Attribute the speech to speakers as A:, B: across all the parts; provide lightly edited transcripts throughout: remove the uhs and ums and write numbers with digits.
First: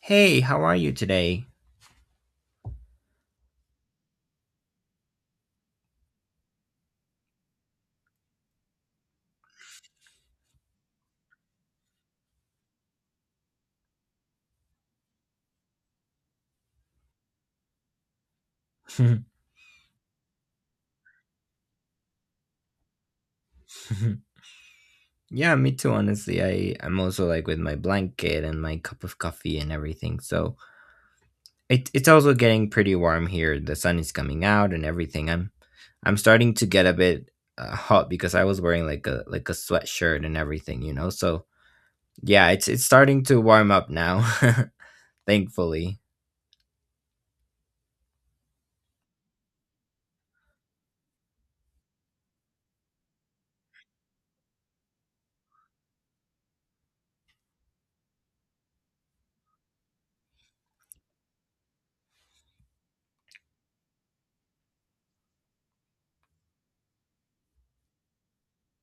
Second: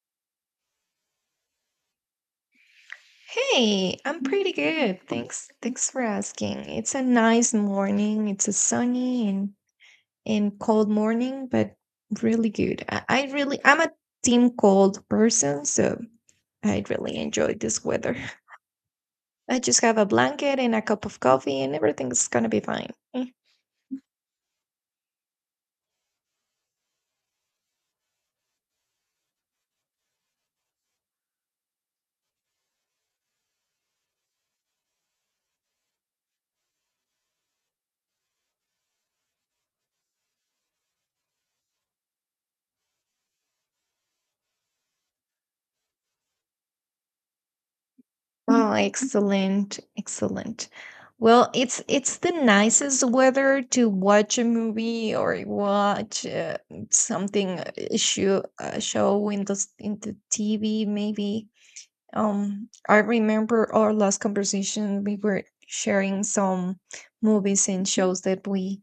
A: Hey, how are you today?
B: Hey, I'm pretty good. Thanks. Thanks for asking. It's a nice morning. It's a sunny and cold morning, but really good. I really I'm a team cold person, so I really enjoy this weather. I just have a blanket and a cup of coffee and everything's gonna be fine.
A: Yeah, me too, honestly. I'm also like with my blanket and my cup of coffee and everything. So it, it's also getting pretty warm here. The sun is coming out and everything. I'm starting to get a bit hot because I was wearing like a sweatshirt and everything. So yeah, it's starting to warm up now, thankfully.
B: Oh, excellent, excellent. Well, it's the nicest weather to watch a movie or watch something show show in the in the TV maybe. I remember our last conversation. We were sharing some movies and shows that we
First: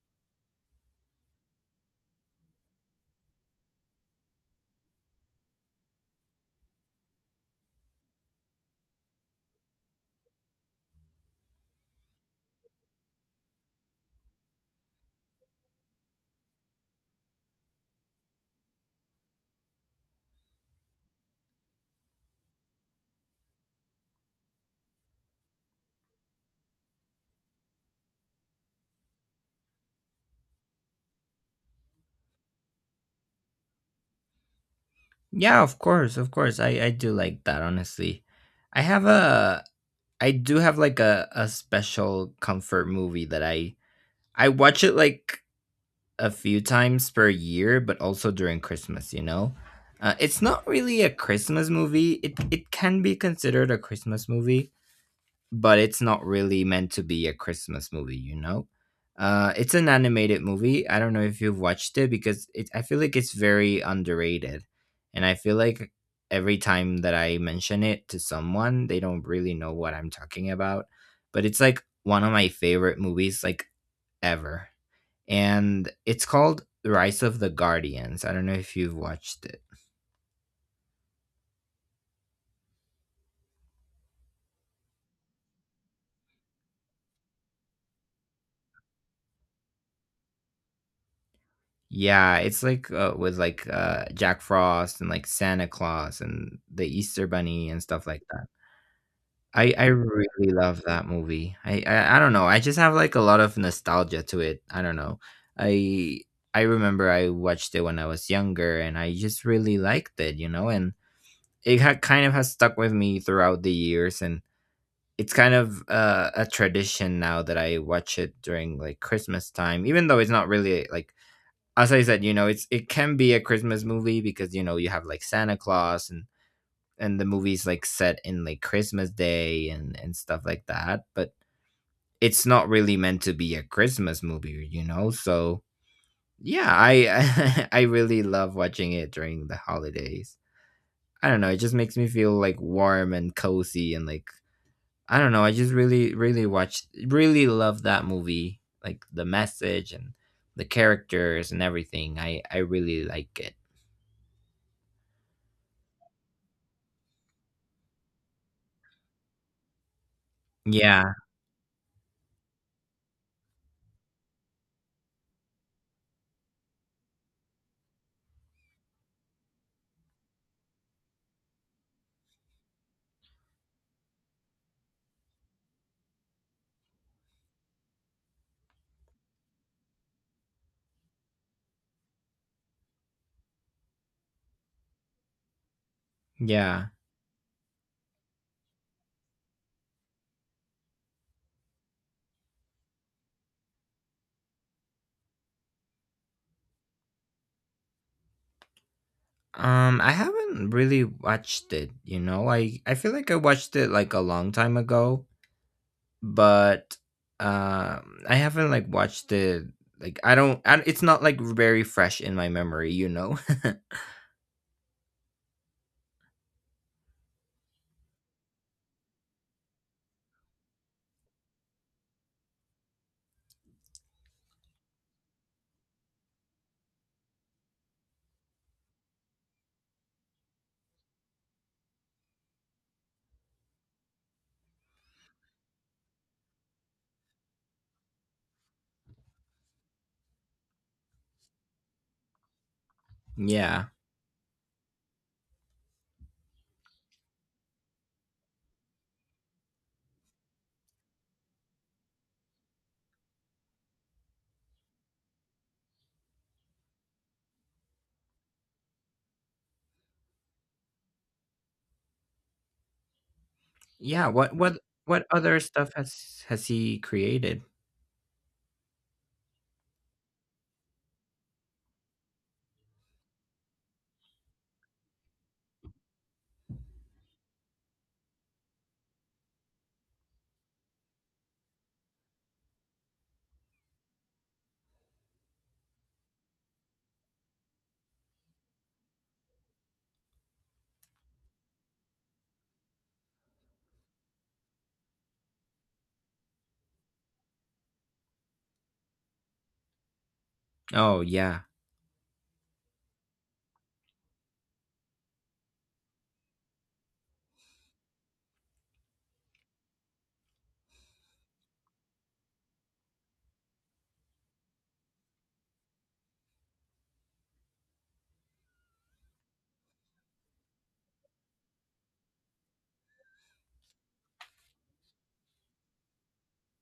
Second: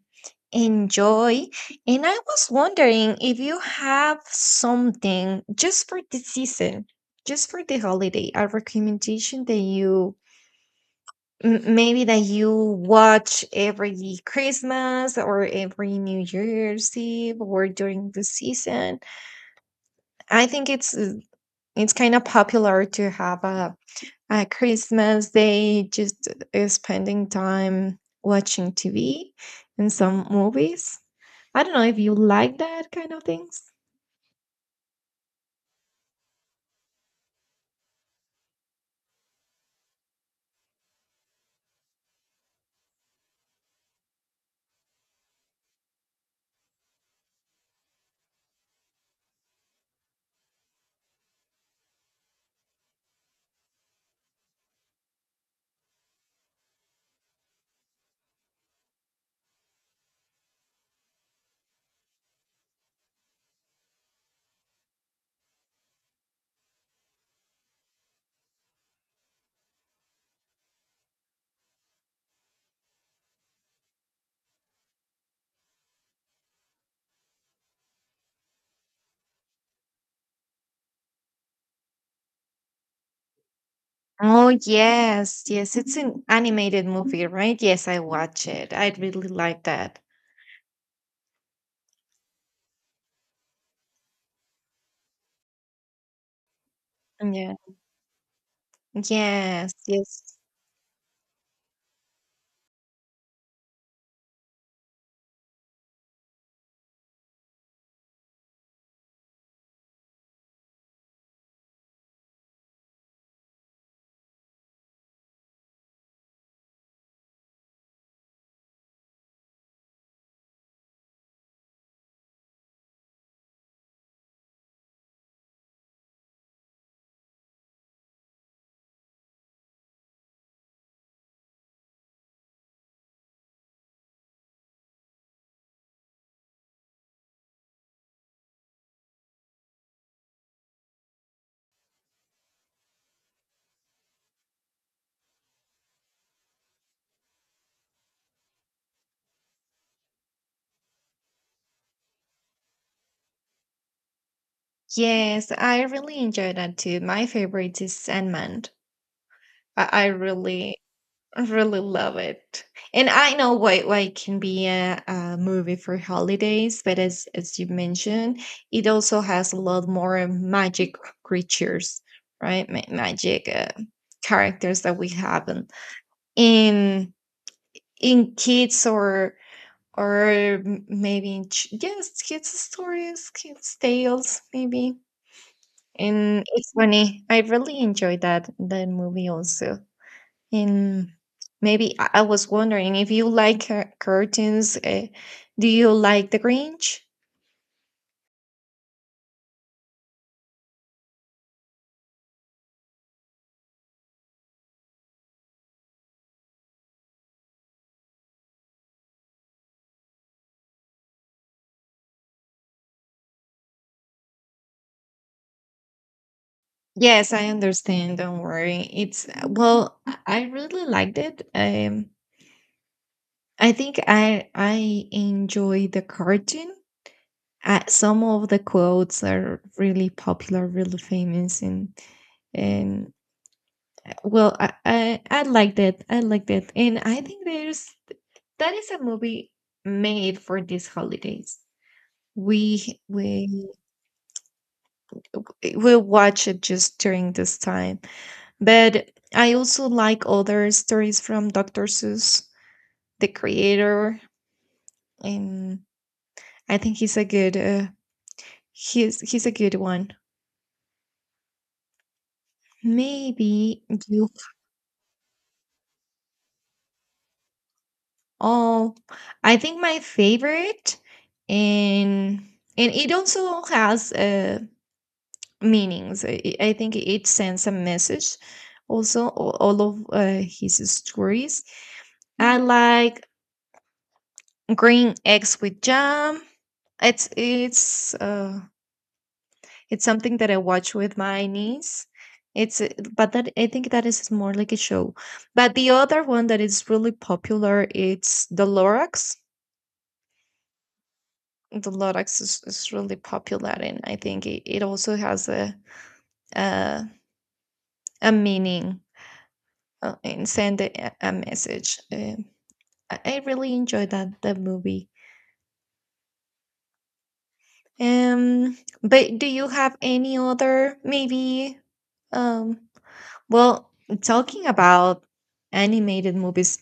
B: enjoy, and I was wondering if you have something just for the season, just for the holiday, a recommendation that you maybe that you watch every Christmas or every New Year's Eve or during the season. I think it's it's kind of popular to have a Christmas day just spending time watching TV and some movies. I don't know if you like that kind of things.
A: Yeah, of course, of course. I do like that, honestly. I have a I do have like a special comfort movie that I watch it like a few times per year, but also during Christmas. You know, it's not really a Christmas movie. It can be considered a Christmas movie, but it's not really meant to be a Christmas movie, you know? It's an animated movie. I don't know if you've watched it because it, I feel like it's very underrated. And I feel like every time that I mention it to someone, they don't really know what I'm talking about. But it's like one of my favorite movies, like ever. And it's called Rise of the Guardians. I don't know if you've watched it.
B: Oh yes, yes, it's an animated movie, right? Yes, I watch it. I really like that.
A: Yeah, it's like with like Jack Frost and like Santa Claus and the Easter
B: Yeah.
A: Bunny and stuff like that.
B: Yes,
A: I
B: yes.
A: really love that movie. I, I don't know. I just have like a lot of nostalgia to it. I don't know. I I remember I watched it when I was younger and I just really liked it. And it kind of has stuck with me throughout the years and it's kind of a tradition now that I watch it during like Christmas time, even though it's not really like as I said, you know, it's it can be a Christmas movie because you know you have like Santa Claus and the movie's like set in like Christmas Day and stuff like that, but it's not really meant to be a Christmas movie, you know. So yeah, I I really love watching it during the holidays. I don't know, it just makes me feel like warm and cozy and like I don't know, I just really really watch really love that movie, like the message and the characters and everything. I really like it.
B: Yes, I really enjoy that too. My favorite is Sandman. I really,
A: Yeah.
B: really love it. And I know why it can be a movie for holidays, but as you mentioned, it also has a lot more magic creatures, right? Magic characters that we haven't in kids or maybe in yes, kids stories, kids tales, maybe. And it's
A: Yeah.
B: funny. I really enjoyed that movie also. And maybe I was wondering if you like curtains. Do you like The Grinch?
A: I haven't really watched it, you know. I feel like I watched it like a long time ago, but I haven't like watched it like I don't I, it's not like very fresh in my memory, you know.
B: Yes, I understand. Don't worry. It's well, I really liked it. I think I enjoy the cartoon. Some of the quotes are really popular, really famous, and well, I liked it. I liked it, and I think there's that is a movie made for these holidays. We we
A: Yeah.
B: we watch it just during this time. But I also like other stories from Dr. Seuss, the creator, and I think he's a good he's a good one. Maybe
A: Yeah,
B: you
A: what what other stuff has he created?
B: all I think my favorite and and it also has meanings. I think it sends a message. Also, all of his stories. I like green eggs with jam. It's it's something that I watch with my niece. It's but that I think that is more like a show. But the other one that is really popular, it's the Lorax.
A: Oh, yeah.
B: The Lorax is really popular, and I think it also has a, a meaning and send a message. I really enjoyed that movie. Um, but do you have any other maybe? Um, well, talking about animated movies,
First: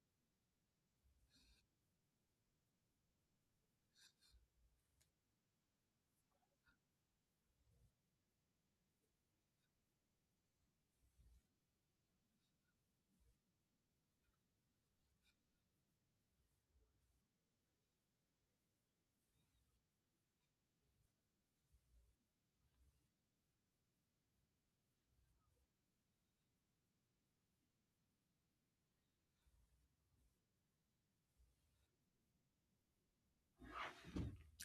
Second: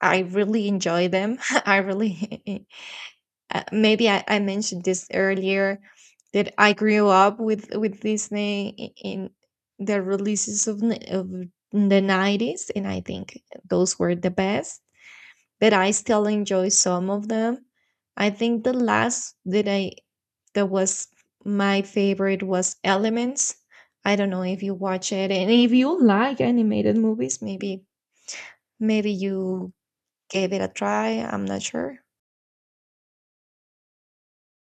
B: I really enjoy them. I really maybe I mentioned this earlier that I grew up with Disney in the releases of of the 90s, and I think those were the best. But I still enjoy some of them. I think the last that was my favorite was Elements. I don't know if you watch it and if you like animated movies, maybe you gave it a try. I'm not sure.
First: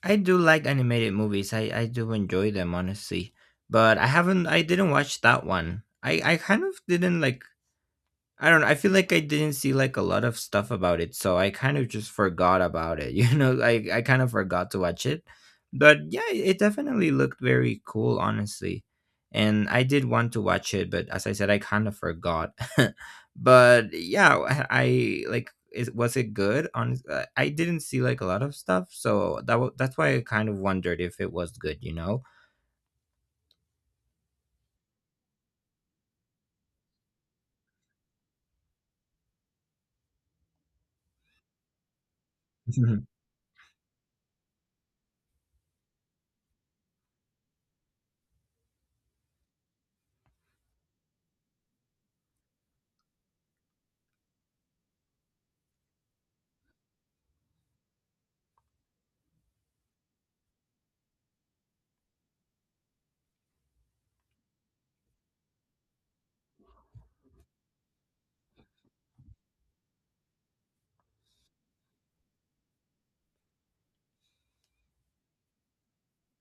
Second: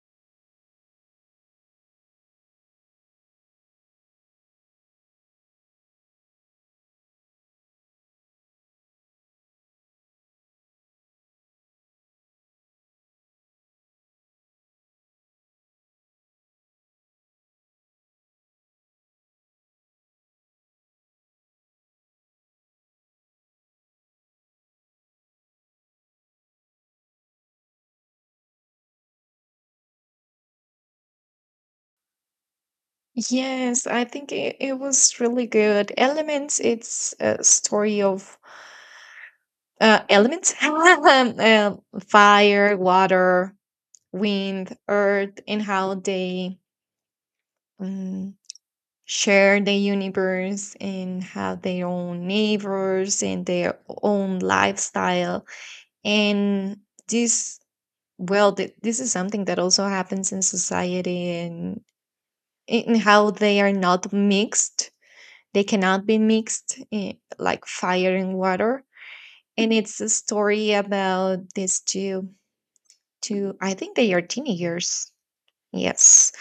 A: I do like animated movies. I do enjoy them honestly. But I haven't I didn't watch that one. I kind of didn't like I don't know, I feel like I didn't see, like, a lot of stuff about it, so I kind of just forgot about it, you know? I kind of forgot to watch it, but, yeah, it definitely looked very cool, honestly, and I did want to watch it, but as I said, I kind of forgot. But, yeah, I like, is was it good? On I didn't see, like, a lot of stuff, so that's why I kind of wondered if it was good, you know?
B: Yes, I think it was really good. Elements, it's a story of elements, fire, water, wind, earth, and how they mm, share the universe and have their own neighbors and their own lifestyle and this well this is something that also happens in society and in how they are not mixed, they cannot be mixed, like fire and water. And it's a story about these two, I think they are teenagers. Yes.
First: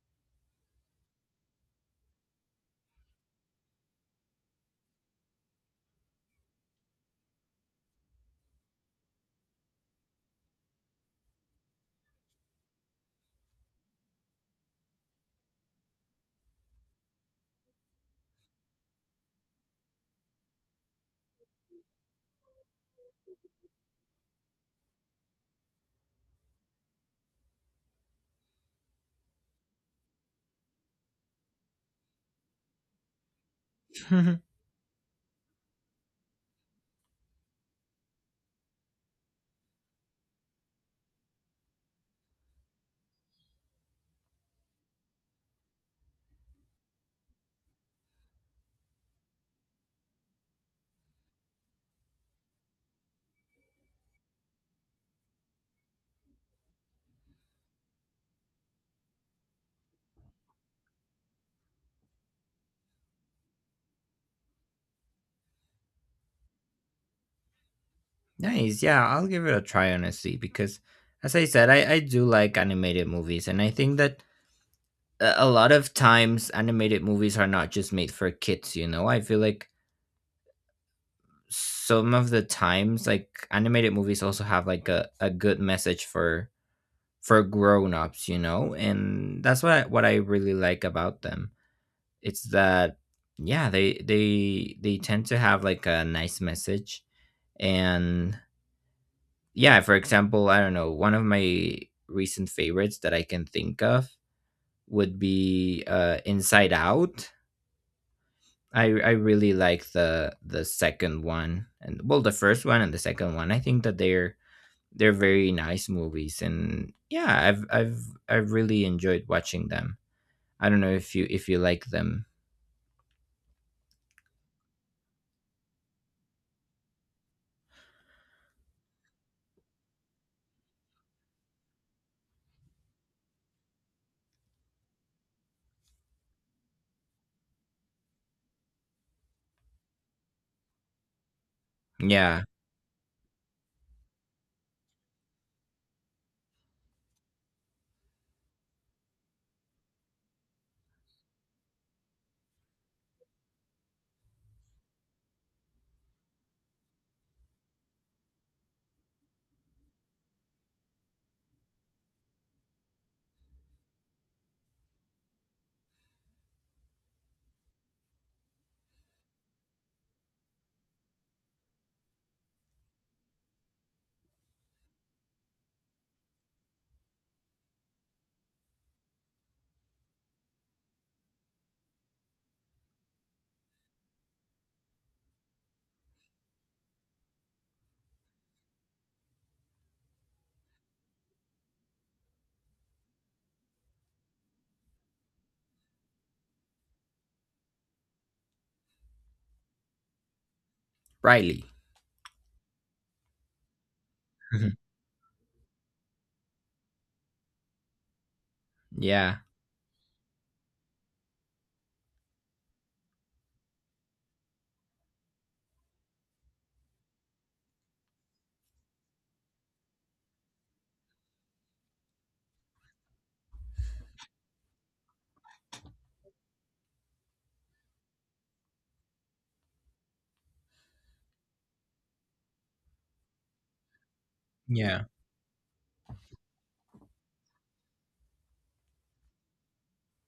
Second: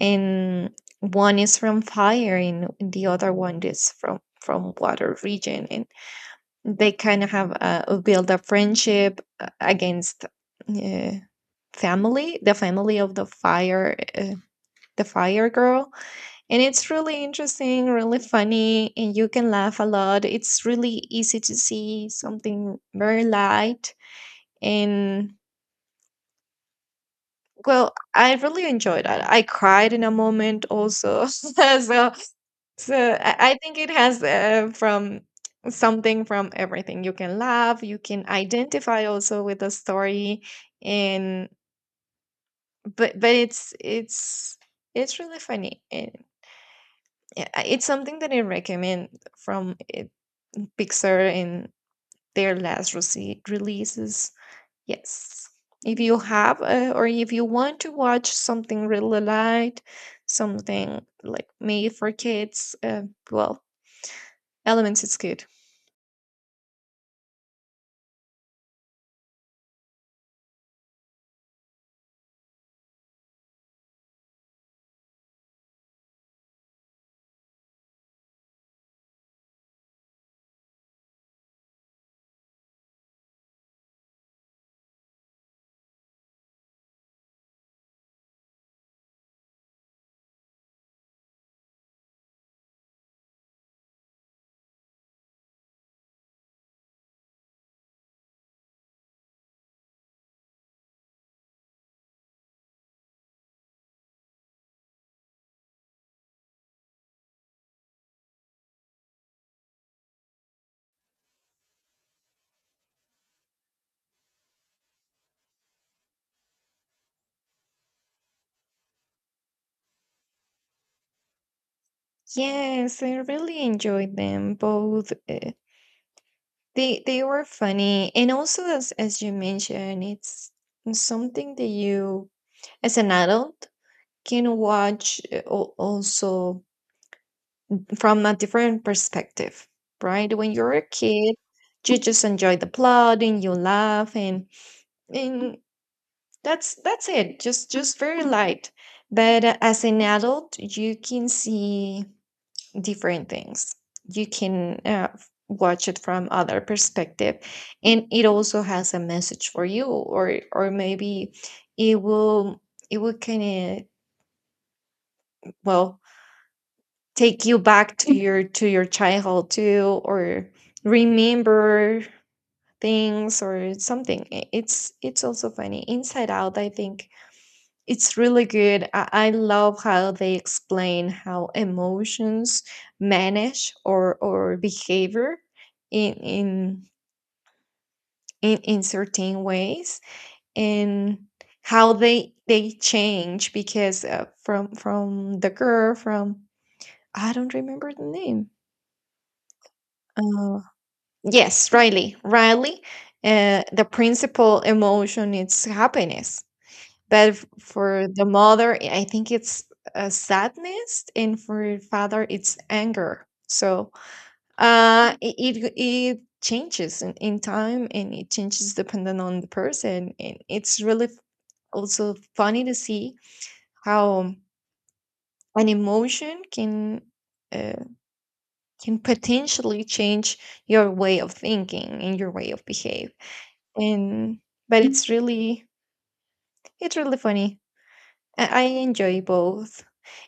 B: And one is from fire and the other one is from water region, and they kind of have build a friendship against uh, family the family of the fire, the fire girl. And it's really interesting, really funny, and you can laugh a lot. It's really easy to see something very light. And well, I really enjoyed that. I cried in a moment also. So, so I think it has from something from everything. You can laugh, you can identify also with the story, and but it's it's really funny. And yeah, it's something that I recommend from Pixar in their last releases. Yes, if you have or if you want to watch something really light, something like made for kids, well, Elements is good.
A: Nice. Yeah, I'll give it a try honestly because as I said, I do like animated movies and I think that a lot of times animated movies are not just made for kids, you know. I feel like some of the times like animated movies also have like a good message for grown-ups, you know? And that's what I really like about them. It's that yeah, they they tend to have like a nice message and yeah, for example, I don't know, one of my recent favorites that I can think of would be Inside Out. I really like the second one and well the first one and the second one. I think that they're very nice movies and yeah, I've I've really enjoyed watching them. I don't know if you like them.
B: Yes, I really enjoyed them both. They were funny, and also as you mentioned, it's something that you, as an adult, can watch also from a different perspective, right? When you're a kid, you just
A: Yeah.
B: enjoy the plot and you laugh, and that's it. Just very light. But as an adult, you can see different things. You can watch it from other perspective, and it also has a message for you, or maybe it will it will kind of well take you back to your childhood too, or remember things or something. It's also funny. Inside Out, I think, it's really good. I love how they explain how emotions manage or behavior in in in certain ways, and how they change because from the girl from, I don't remember the name. Uh,
A: Riley.
B: yes, Riley. Riley. The principal emotion is happiness. But for the mother, I think
A: Yeah.
B: it's a sadness, and for father, it's anger. So it it changes in time, and it changes depending on the person. And it's really also funny to see how an emotion uh, can potentially change your way of thinking and your way of behave. And but
A: Yeah.
B: it's really funny. I enjoy both.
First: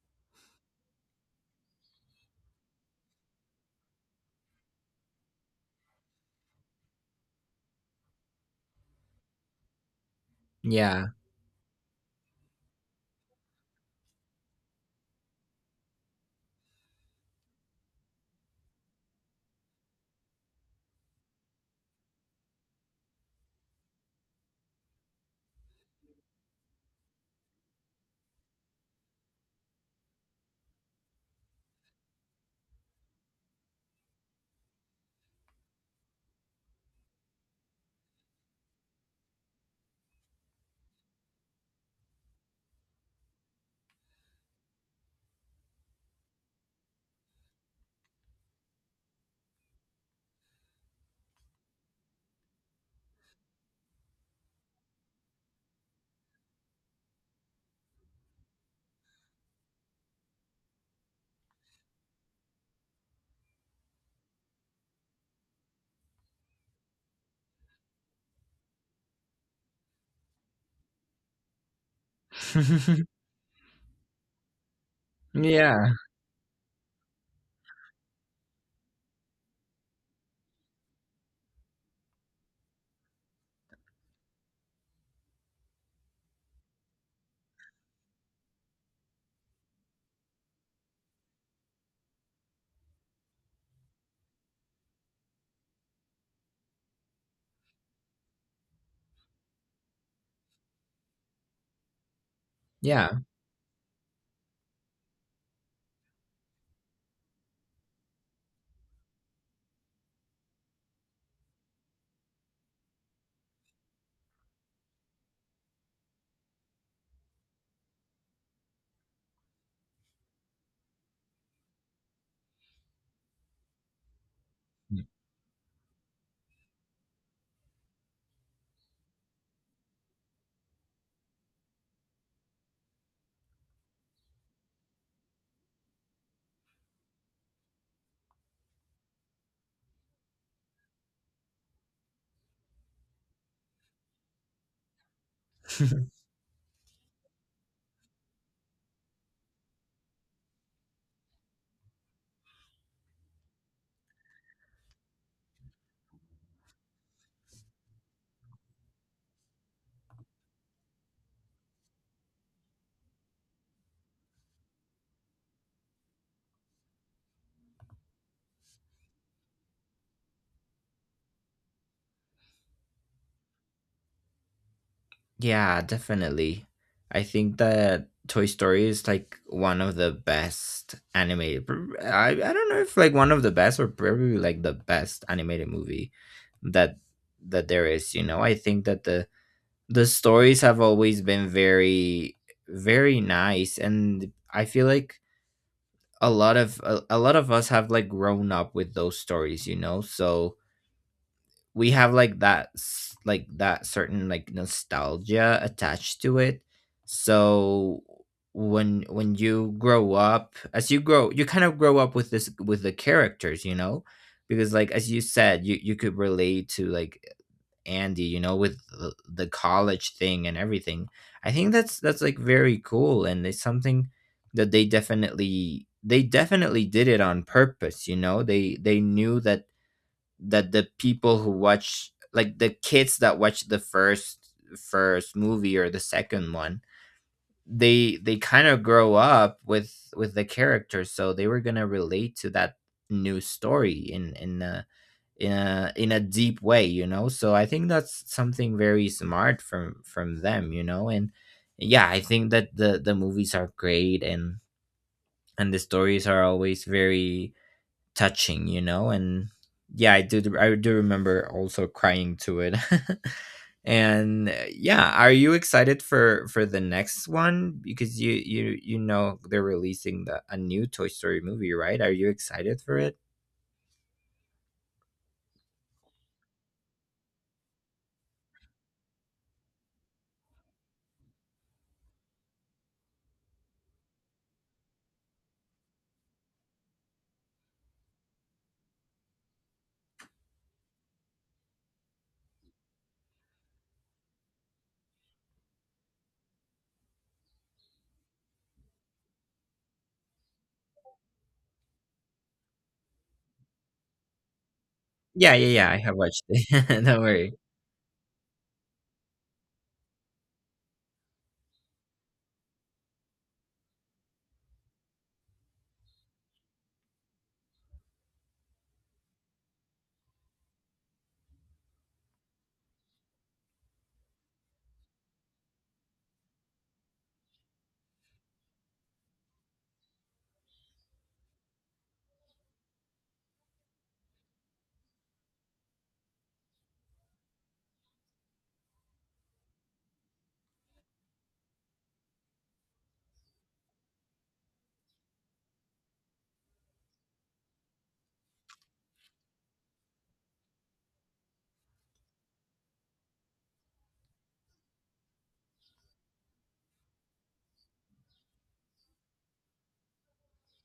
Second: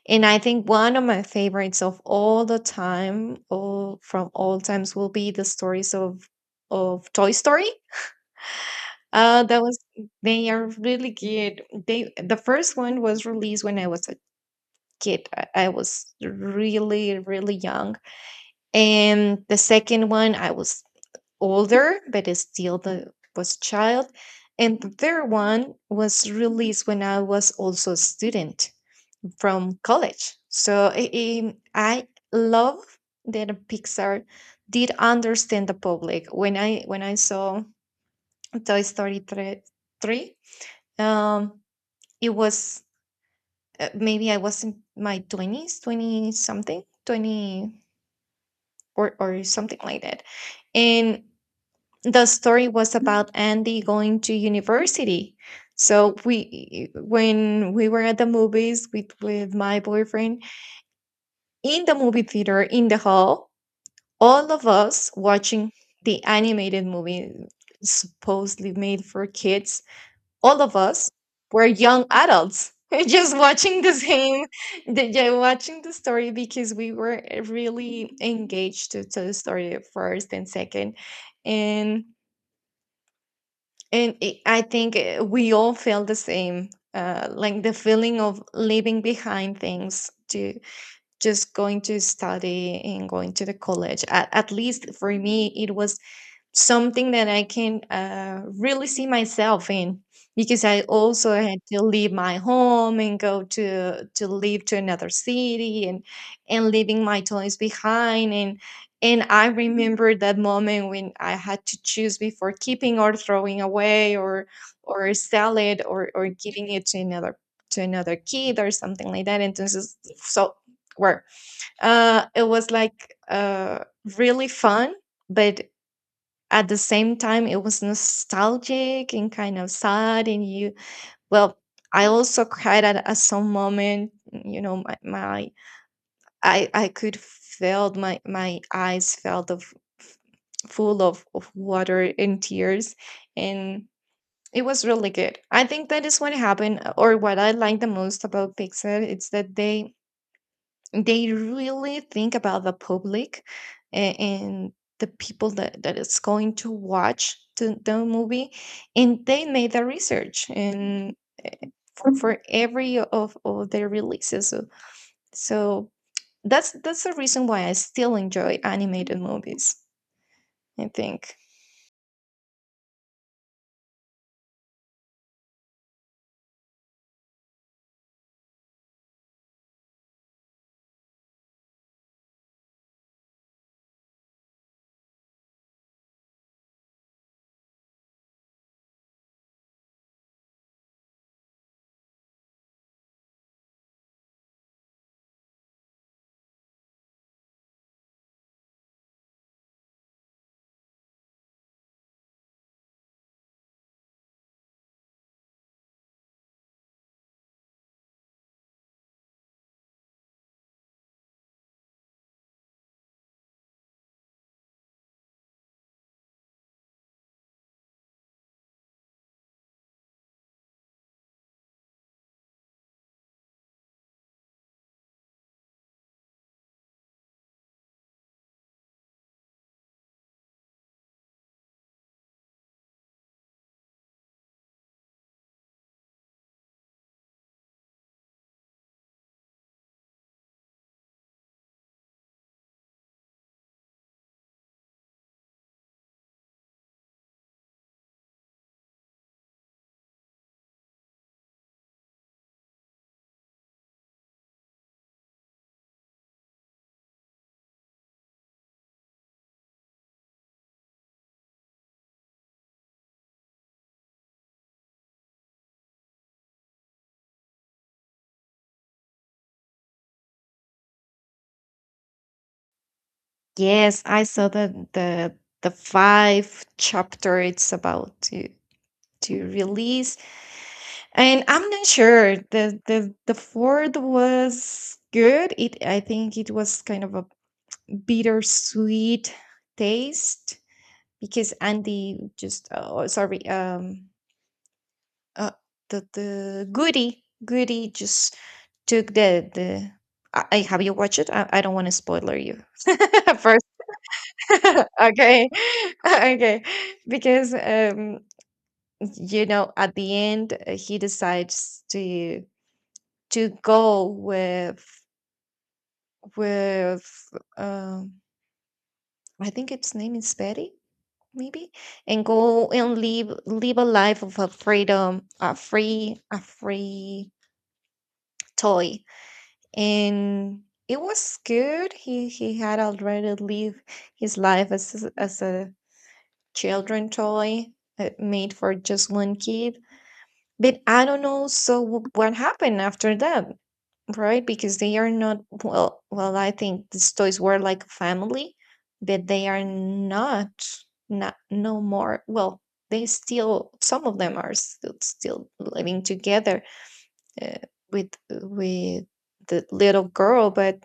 B: And I think one of my favorites of all the time, all from all times, will be the stories of Toy Story. That was they are
A: Yeah.
B: really good. They the first one was released when I was a kid. I was really really young, and the second one I was older, but it's still the was child, and the third one was released when I was also a student from college. So I love that Pixar did understand the public. When I saw Toy Story three, three um, it was maybe I was in my twenties, 20 something, 20 or something like that, and the story was about Andy going to university. So we, when we were at the movies with my boyfriend in the movie theater in the hall, all of us watching the animated movie supposedly made for kids, all of us were young adults just watching the same, yeah, watching the
A: Yeah.
B: story because we were really engaged to the story at first and second, and and it, I think we all feel the same, like the feeling of leaving behind things to just going to study and going to the college. At least for me it was something that I can really see myself in, because I also had to leave my home and
A: Yeah.
B: go to live to another city, and leaving my toys behind. And I remember that moment when I had to choose before keeping or throwing away or sell it, or giving it to another, to another kid or something like that. And this is so where it was like really fun, but at the same time it was nostalgic and kind of sad, and you well, I also cried at some moment, you know, my I could feel my my eyes felt of f- full of water and tears. And it was really good. I think that is what happened or what I like the most about Pixar. It's that they really think about the public and the people that, that is going to watch the movie, and they made the research and for every of their releases, so, so that's the reason why I still enjoy animated movies, I think.
A: Yeah, definitely. I think that Toy Story is like one of the best animated. I don't know if like one of the best or probably like the best animated movie that that there is, you know. I think that the stories have always been very very nice and I feel like a lot of a lot of us have like grown up with those stories, you know. So we have like like that certain like nostalgia attached to it so when you grow up as you grow you kind of grow up with this with the characters you know because like as you said you you could relate to like Andy, you know, with the college thing and everything. I think that's like very cool and it's something that they definitely did it on purpose, you know. They knew that that the people who watch like the kids that watch the first movie or the second one they kind of grow up with the characters so they were going to relate to that new story in a, in a in a deep way you know so I think that's something very smart from them you know and yeah I think that the movies are great and the stories are always very touching, you know? And yeah, I do remember also crying to it. And yeah, are you excited for the next one because you you know they're releasing the a new Toy Story movie, right? Are you excited for it?
B: Yes, I saw the the five chapter. It's about to release. And I'm not sure. The fourth was good. It I think it was kind of a bittersweet taste because Andy just oh sorry uh, the Goody Goody just took the the. Have you watched it? I don't want to spoiler you first. Okay.
A: Yeah, yeah, yeah. I have watched
B: Okay,
A: it. Don't worry.
B: because at the end, he decides to go with, um, I think its name is Betty, maybe, and go and live a life of a freedom, a free toy. And it was good. He had already lived his life as a children toy, made for just one kid, but I don't know. So what happened after that? Right, because they are not, well, I think these toys were like a family, but they are not no more. Well, they still, some of them are still living together, uh, with the little girl, but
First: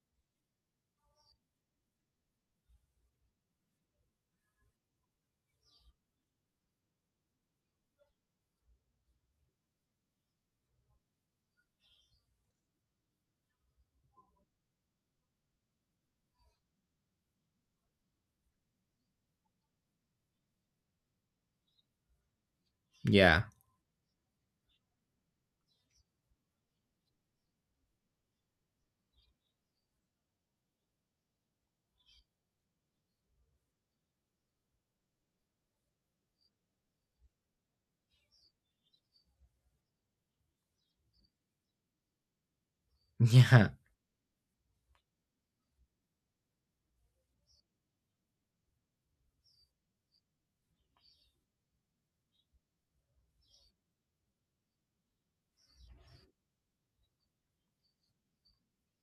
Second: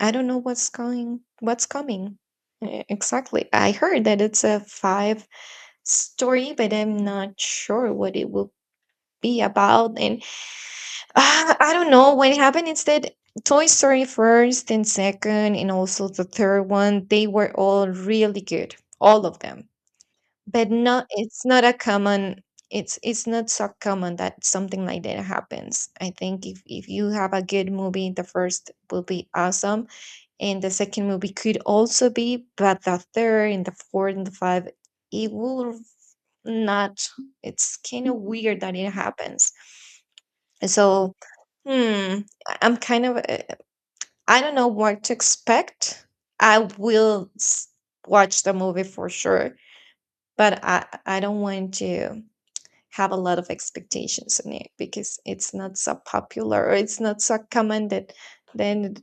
B: I don't know what's coming. Exactly. I heard that it's a five story, but I'm not sure what it will be about. And, ah, I don't know. When it happened, instead, Toy Story first and second, and also the third one, they were all really good, all of them. But not, it's not a common. It's
A: Yeah.
B: not so common that something like that happens. I think if you have a good movie, the first will be awesome, and the second movie could also be, but the third and the fourth and the five, it will not. It's kind of weird that it happens. So, hmm, I'm kind of,
A: Yeah,
B: I don't know what to expect. I will watch the movie for sure, but I don't want to have a lot of expectations in it, because it's not so popular, or it's not so common that then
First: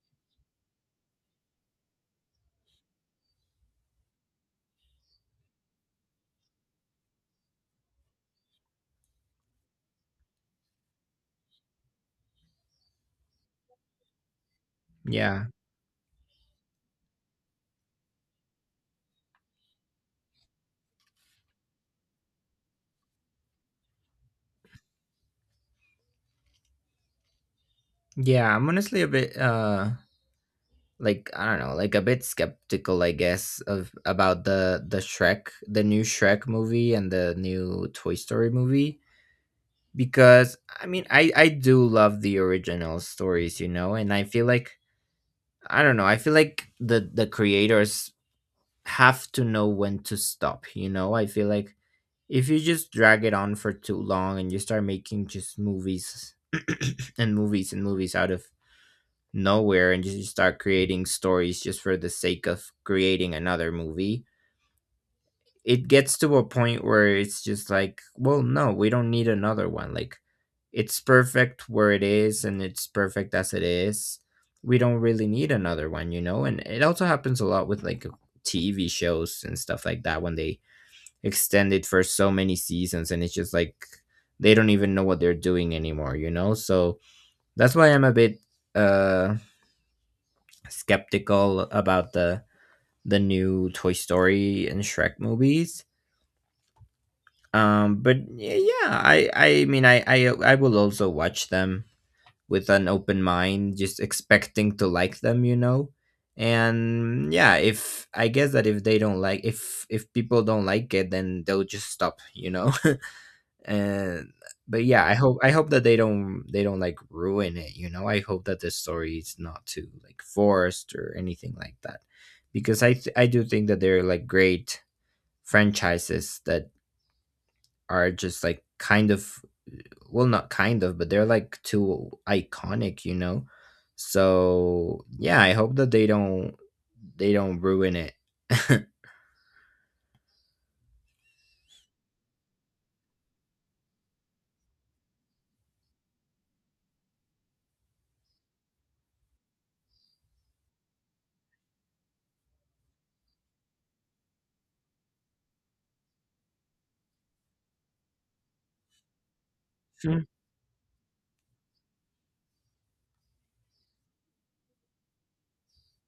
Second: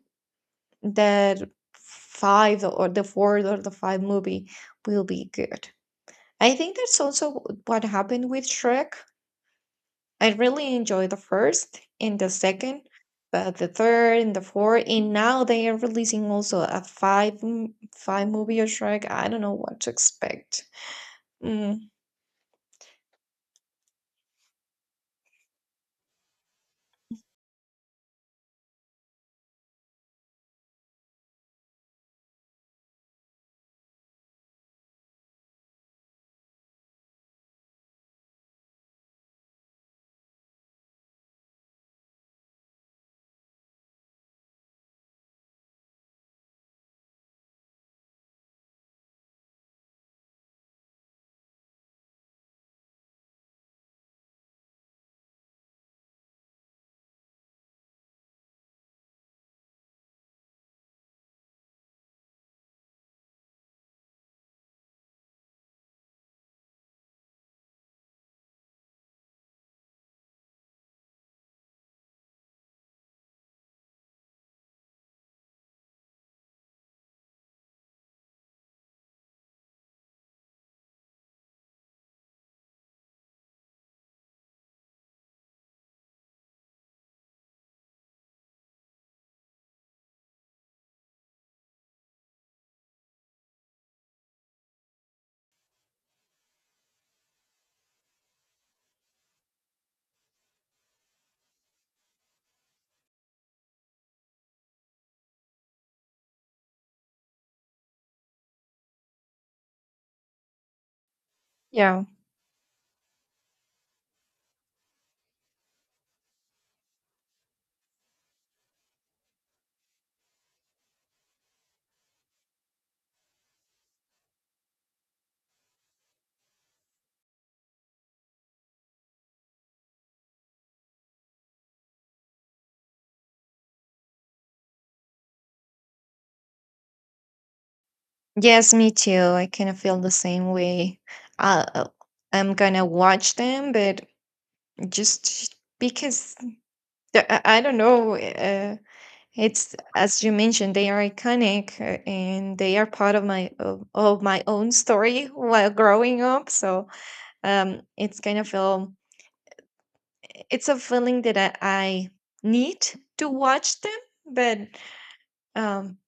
B: that five or the fourth or the five movie will be good. I think that's also what happened with Shrek. I really enjoy the first and the second, but the third and the fourth, and now
A: yeah,
B: they are releasing also a five movie or Shrek. I don't know what to expect. Mm,
A: yeah. I'm honestly a bit like I don't know, like a bit skeptical, I guess, of about the Shrek, the new Shrek movie and the new Toy Story movie because I mean, I do love the original stories, you know, and I feel like I don't know, I feel like the creators have to know when to stop, you know? I feel like if you just drag it on for too long and you start making just movies and movies out of nowhere and just start creating stories just for the sake of creating another movie. It gets to a point where it's just like, well, no, we don't need another one. Like, it's perfect where it is and it's perfect as it is. We don't really need another one, you know? And it also happens a lot with like TV shows and stuff like that when they extend it for so many seasons and it's just like they don't even know what they're doing anymore, you know? So that's why I'm a bit uh skeptical about the new Toy Story and Shrek movies. But yeah, I mean I I will also watch them with an open mind, just expecting to like them, you know. And yeah, if I guess that if they don't like if people don't like it, then they'll just
B: yeah.
A: stop, you know. And but yeah I hope I hope that they don't like ruin it you know I hope that the story is not too like forced or anything like that because I do think that there are like great franchises that are just like kind of well not kind of but they're like too iconic you know so yeah I hope that they don't ruin it.
B: Yes, me too. I kind of feel the same way. Uh, uh, I'm gonna watch them, but just because I don't know. It's as you mentioned, they are iconic, and they are part of of my own story while growing up. So Um, it's kind of a,
A: Mm.
B: it's a feeling that I need to watch them, but um,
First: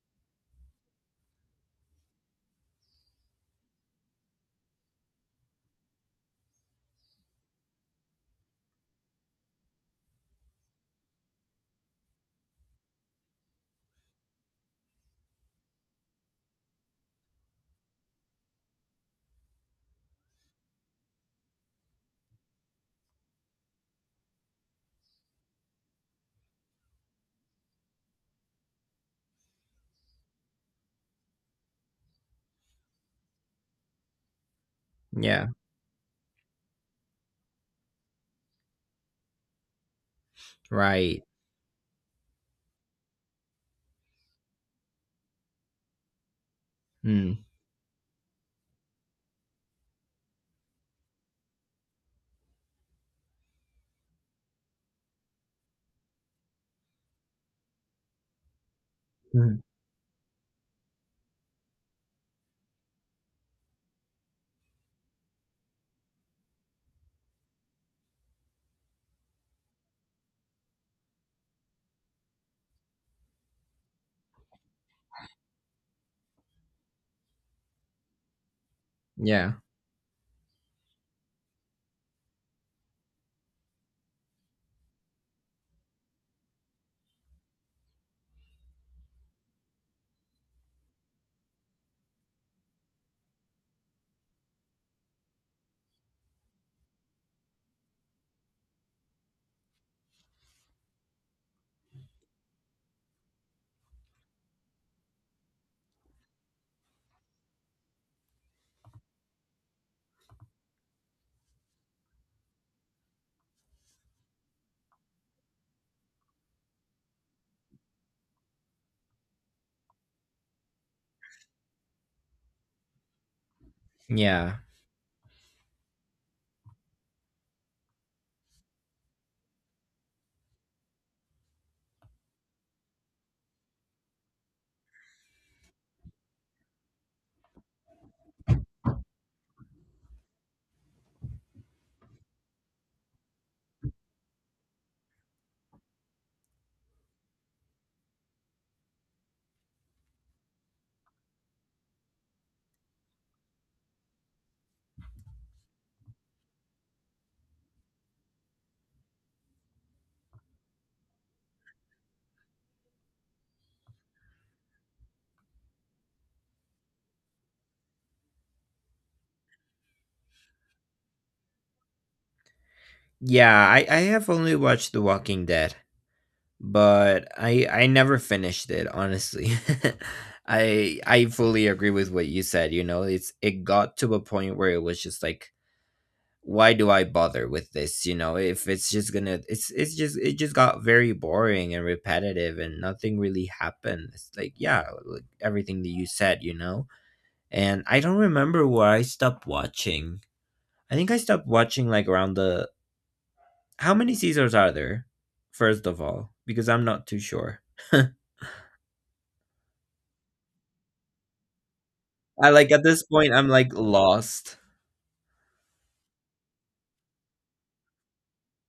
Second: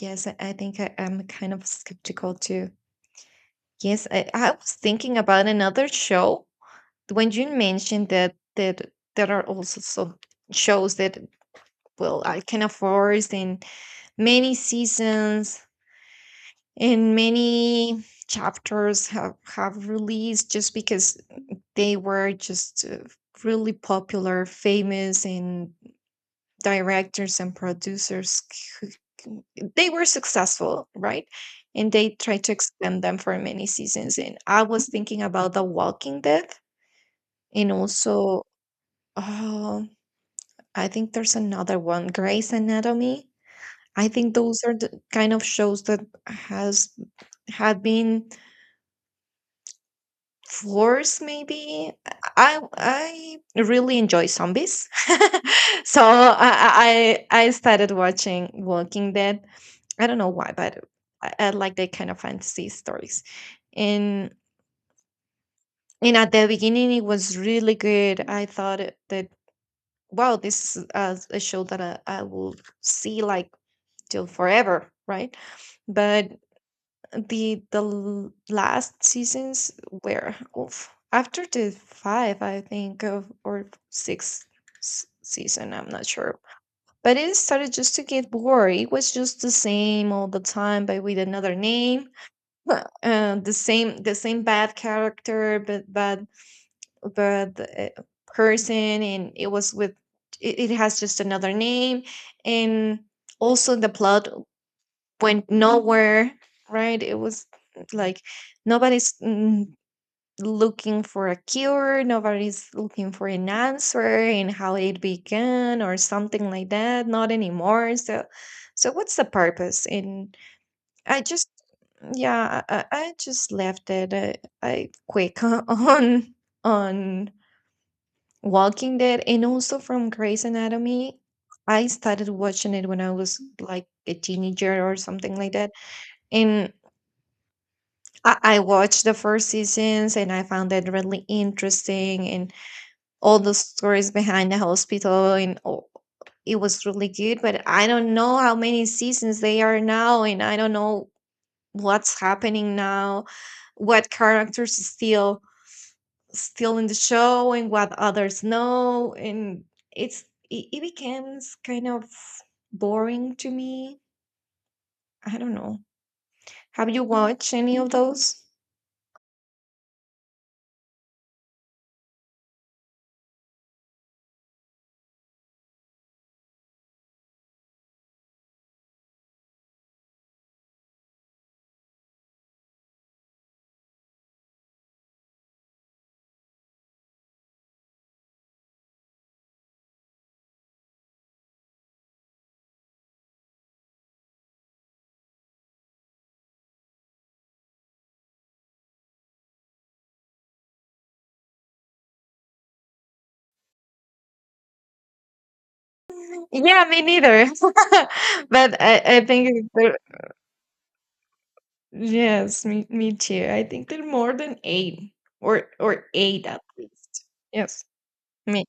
B: yes, I think I'm kind of skeptical too. Yes, I was thinking about another show when you mentioned that there are also some shows that, well, I can afford in many seasons, and many chapters have released just because they were just, really popular, famous, and directors and producers who- who- they were successful, right? And they tried to extend them for many seasons, and I was thinking
A: Yeah.
B: about The Walking Dead, and also, oh, I think
A: Right.
B: there's another one, Grey's Anatomy. I think those are the kind of shows that has
A: Mm.
B: had been Floors, maybe. I really enjoy zombies. So I started watching Walking Dead.
A: Mm.
B: I don't know why, but I like that kind of fantasy stories. And and at the beginning it was really good. I thought that, wow, this is a show that I will see like till forever, right? But the last
A: Yeah.
B: seasons were oof, after the five, I think, of or six season, I'm not sure, but it started just to get bored. It was just the same all the time, but with another name. But, the same bad character, but bad, person. And it was with it has just another name. And also the plot went nowhere, right? It was like nobody's, looking for a cure, nobody's looking for an answer and how it began or something like that. Not anymore. So, what's the purpose? And I just, yeah, I just left it. I,
A: Yeah,
B: I quick on Walking Dead, and also from Grey's Anatomy. I started watching it when I was like a teenager or something like that. And I watched the first seasons, and I found it really interesting, and all the stories behind the hospital and all, it was really good. But I don't know how many seasons they are now, and I don't know what's happening now, what characters is still in the show and what others know, and it becomes kind of boring to me. I don't know. Have you watched any of those?
A: yeah, I have only watched The Walking Dead. But I never finished it honestly. I fully agree with what you said, you know. It's it got to a point where it was just like why do I bother with this, you know? If it's just going to it's just it just got very boring and repetitive and nothing really happened. It's like yeah, like everything that you said, you know. And I don't remember where I stopped watching. I think I stopped watching like around the how many seasons are there? First of all, because I'm
B: Yeah, me
A: not too
B: neither.
A: sure.
B: But I think
A: I
B: yes,
A: like at
B: me,
A: this
B: me
A: point
B: too.
A: I'm
B: I
A: like
B: think there are more
A: lost.
B: than eight, or eight at least. Yes, me.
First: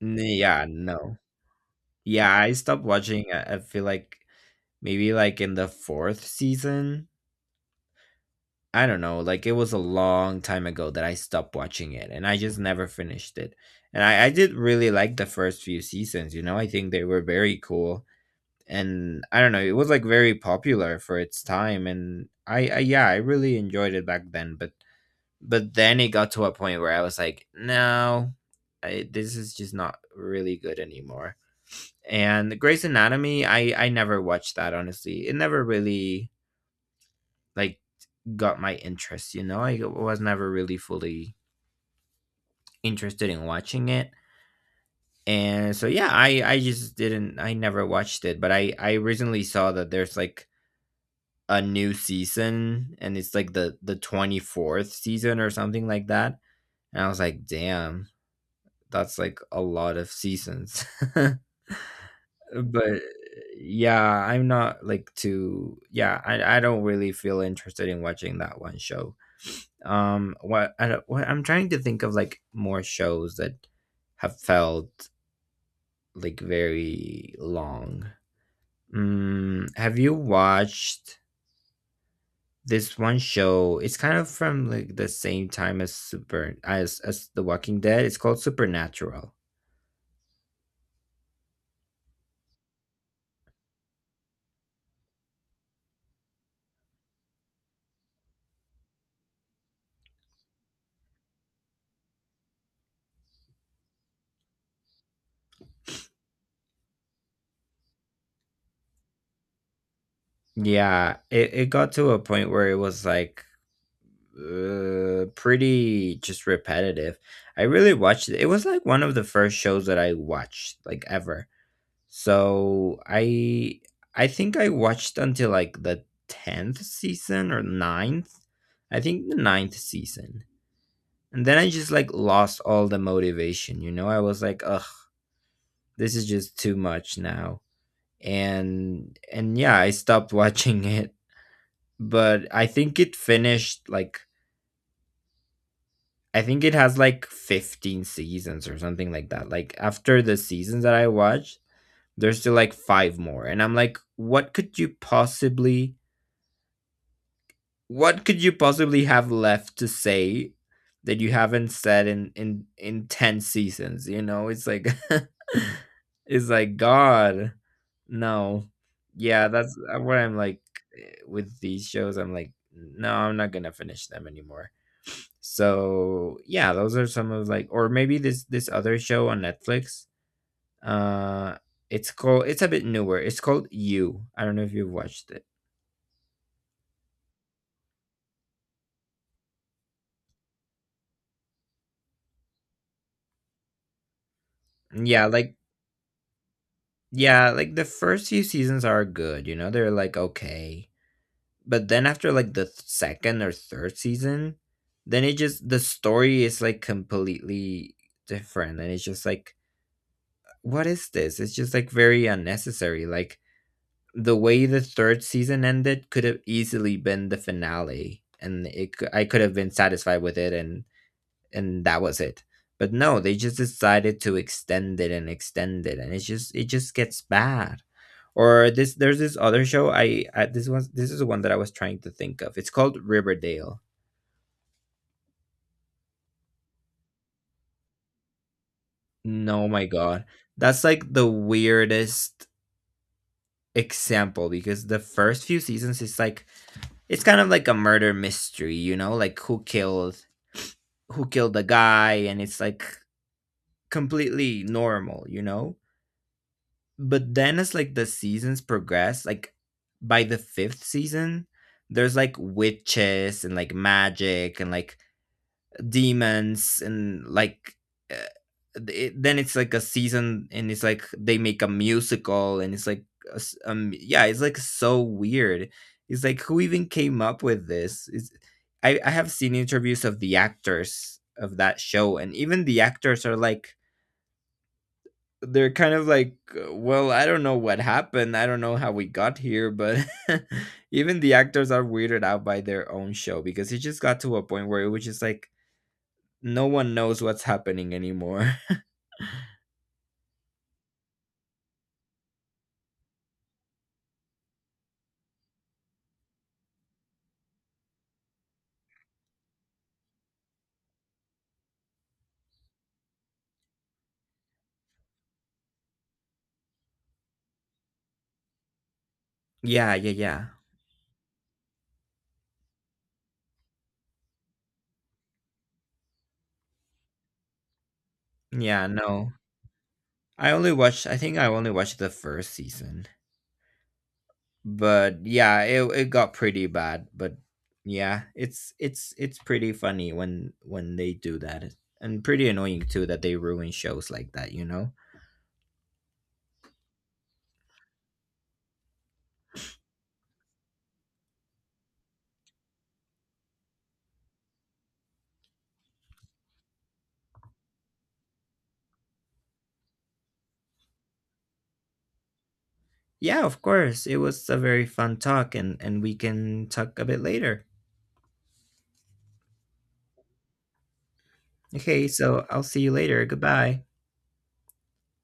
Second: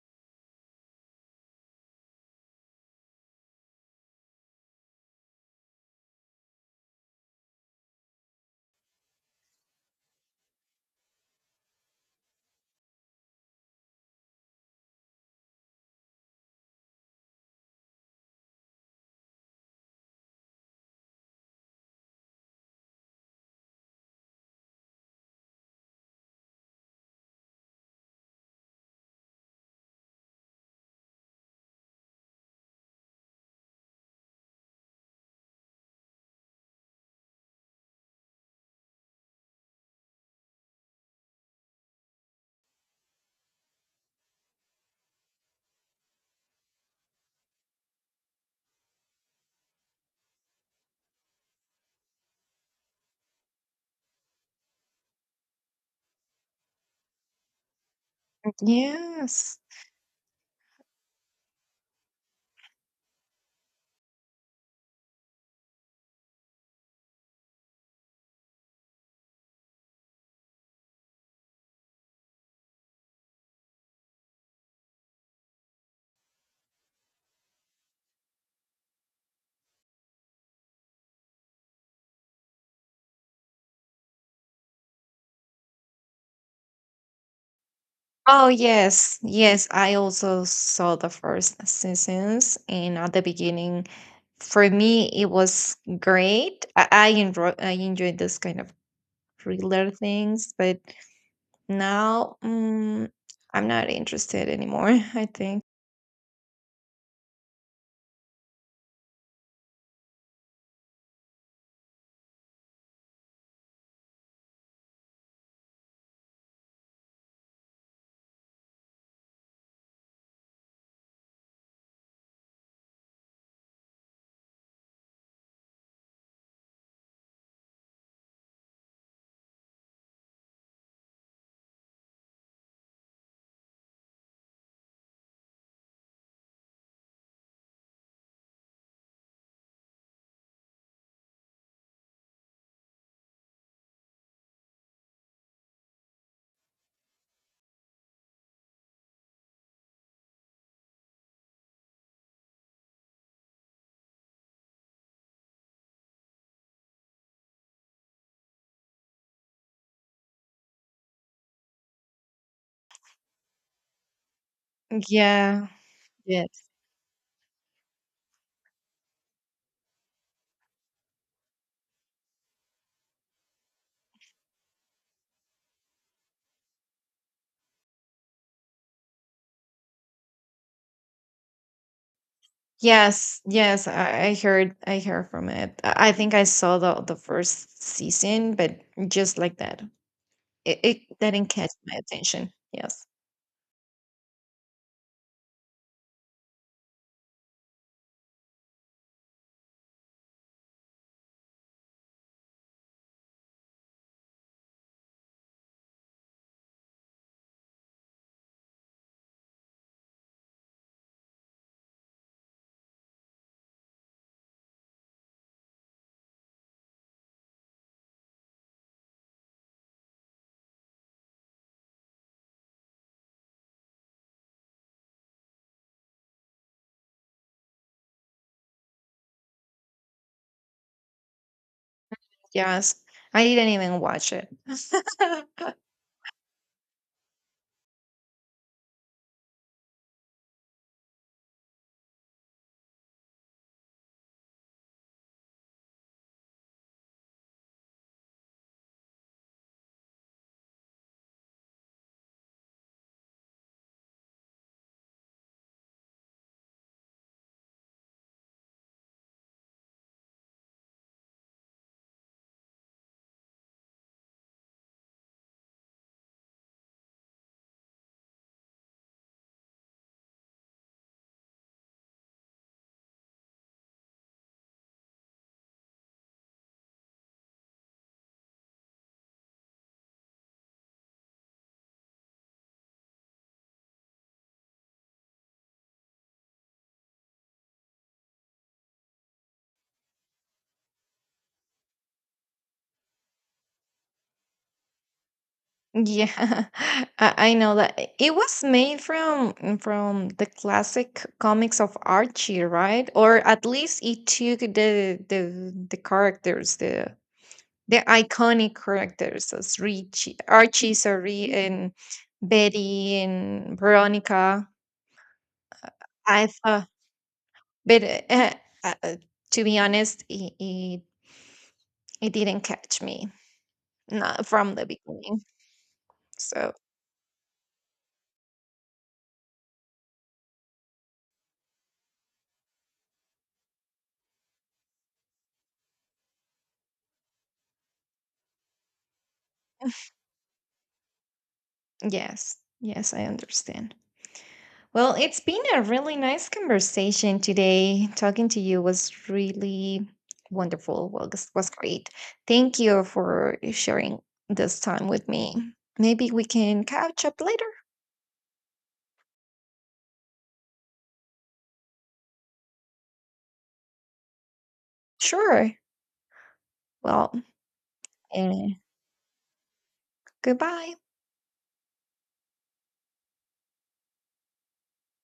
A: Yeah, no. Yeah, I stopped watching. I feel like maybe like in the fourth season. I don't know. Like it was a long time ago that I stopped watching it, and I just never finished it. And I did really like the first few seasons. You know, I think they were very cool, and I don't know. It was like very popular for its time, and I really enjoyed it back then. But then it got to a point where I was like, no, this is just not really good anymore. And Grey's Anatomy, I never watched that honestly. It never really like got my interest. You know, I was never really fully interested in watching it. And so yeah, I just didn't. I never watched it. But I recently saw that there's like a new season, and it's like the 24th season or something like that. And I was like, damn, that's like
B: Yes.
A: a lot of seasons. But yeah, I'm not like too yeah, I don't really feel interested in watching that one show. What I don't, what I'm trying to think of like more shows that have felt like very long. Mm, have you watched this one show? It's kind of from like the same time as Super as The Walking Dead. It's called
B: Oh yes,
A: Supernatural.
B: yes. I also saw the first seasons, and at the beginning, for me, it was great. I enjoyed this kind of thriller things, but now, I'm not interested anymore. I think.
A: Yeah, it got to a point where it was like pretty just repetitive. I really watched it. It was like one of the first shows that I watched like ever. So I think I watched until like the tenth season or ninth. I think the ninth season. And then I just like lost all the motivation, you know? I was like, ugh, this is just too much now. And yeah, I stopped watching it. But I think it finished like, I think it has like 15 seasons or something like that. Like after the seasons that I watched, there's still like five more. And I'm like, what could you possibly, what could you possibly have left to say that you haven't said in 10 seasons, you know? It's like
B: Yeah.
A: it's
B: Yes.
A: like, god, no. Yeah, that's what I'm like, with these shows, I'm like, no, I'm not gonna finish them anymore. So yeah, those are some of like, or maybe this other show on Netflix, uh it's called, it's a bit newer, it's
B: Yes,
A: called
B: yes,
A: You.
B: I, I
A: I don't know if
B: heard
A: you've
B: I
A: watched
B: heard
A: it.
B: from it. I think I saw the first season, but just like that. It didn't catch my attention. Yes.
A: yeah like Yeah, like the first few seasons are good, you know, they're like okay. But then after like the second or third season, then it just, the story is like completely different and it's just like, what is this? It's just like very unnecessary. Like the way the third season ended could have easily been the finale, and I could have been satisfied with it, and that was it. But no, they just decided to extend it and extend it, and it's just, it just gets bad. Or this, there's this other show, I this was, this is the one that I was trying to think of. It's
B: Yes.
A: called
B: I didn't
A: Riverdale.
B: even watch it.
A: No, my god, that's like the weirdest example because the first few seasons is like, it's kind of like a murder mystery, you know, like who killed, who killed the guy, and it's like completely normal, you know. But then as like the seasons progress, like by the fifth season, there's like witches and like magic and like demons and like, uh, then it's like a season and it's like they make a musical and it's like yeah, it's like so weird. It's like, who even came up with this? It's, I have seen interviews of the actors of that show, and even the actors are like, they're kind of like, well, I don't know what happened. I don't know how we got here, but even the actors are weirded out by their own show because it just got to a point where it was just like no
B: Yeah.
A: one knows
B: I,
A: what's
B: I know
A: happening
B: that it
A: anymore.
B: was made from the classic comics of Archie, right? Or at least it took the characters, the iconic characters as Richie, Archie, sorry, and Betty and Veronica. I thought, but uh, uh, to be
A: Yeah, yeah,
B: honest,
A: yeah.
B: it didn't catch me, not from the beginning. So,
A: Yeah, no. I only watched, I think I only watched the first season. But yeah, it got pretty bad, but yeah, it's it's pretty funny when they do that. And pretty
B: yes,
A: annoying too
B: yes,
A: that
B: I
A: they ruin
B: understand.
A: shows like that, you know?
B: Well, it's been a really nice conversation today. Talking to you was really wonderful. Well, this was great. Thank you for sharing this time with me. Maybe we can catch up later.
A: Yeah, of course. It was a very fun talk,
B: Sure.
A: and we can talk a bit
B: Well,
A: later.
B: eh, goodbye.
A: Okay, so I'll see you later. Goodbye.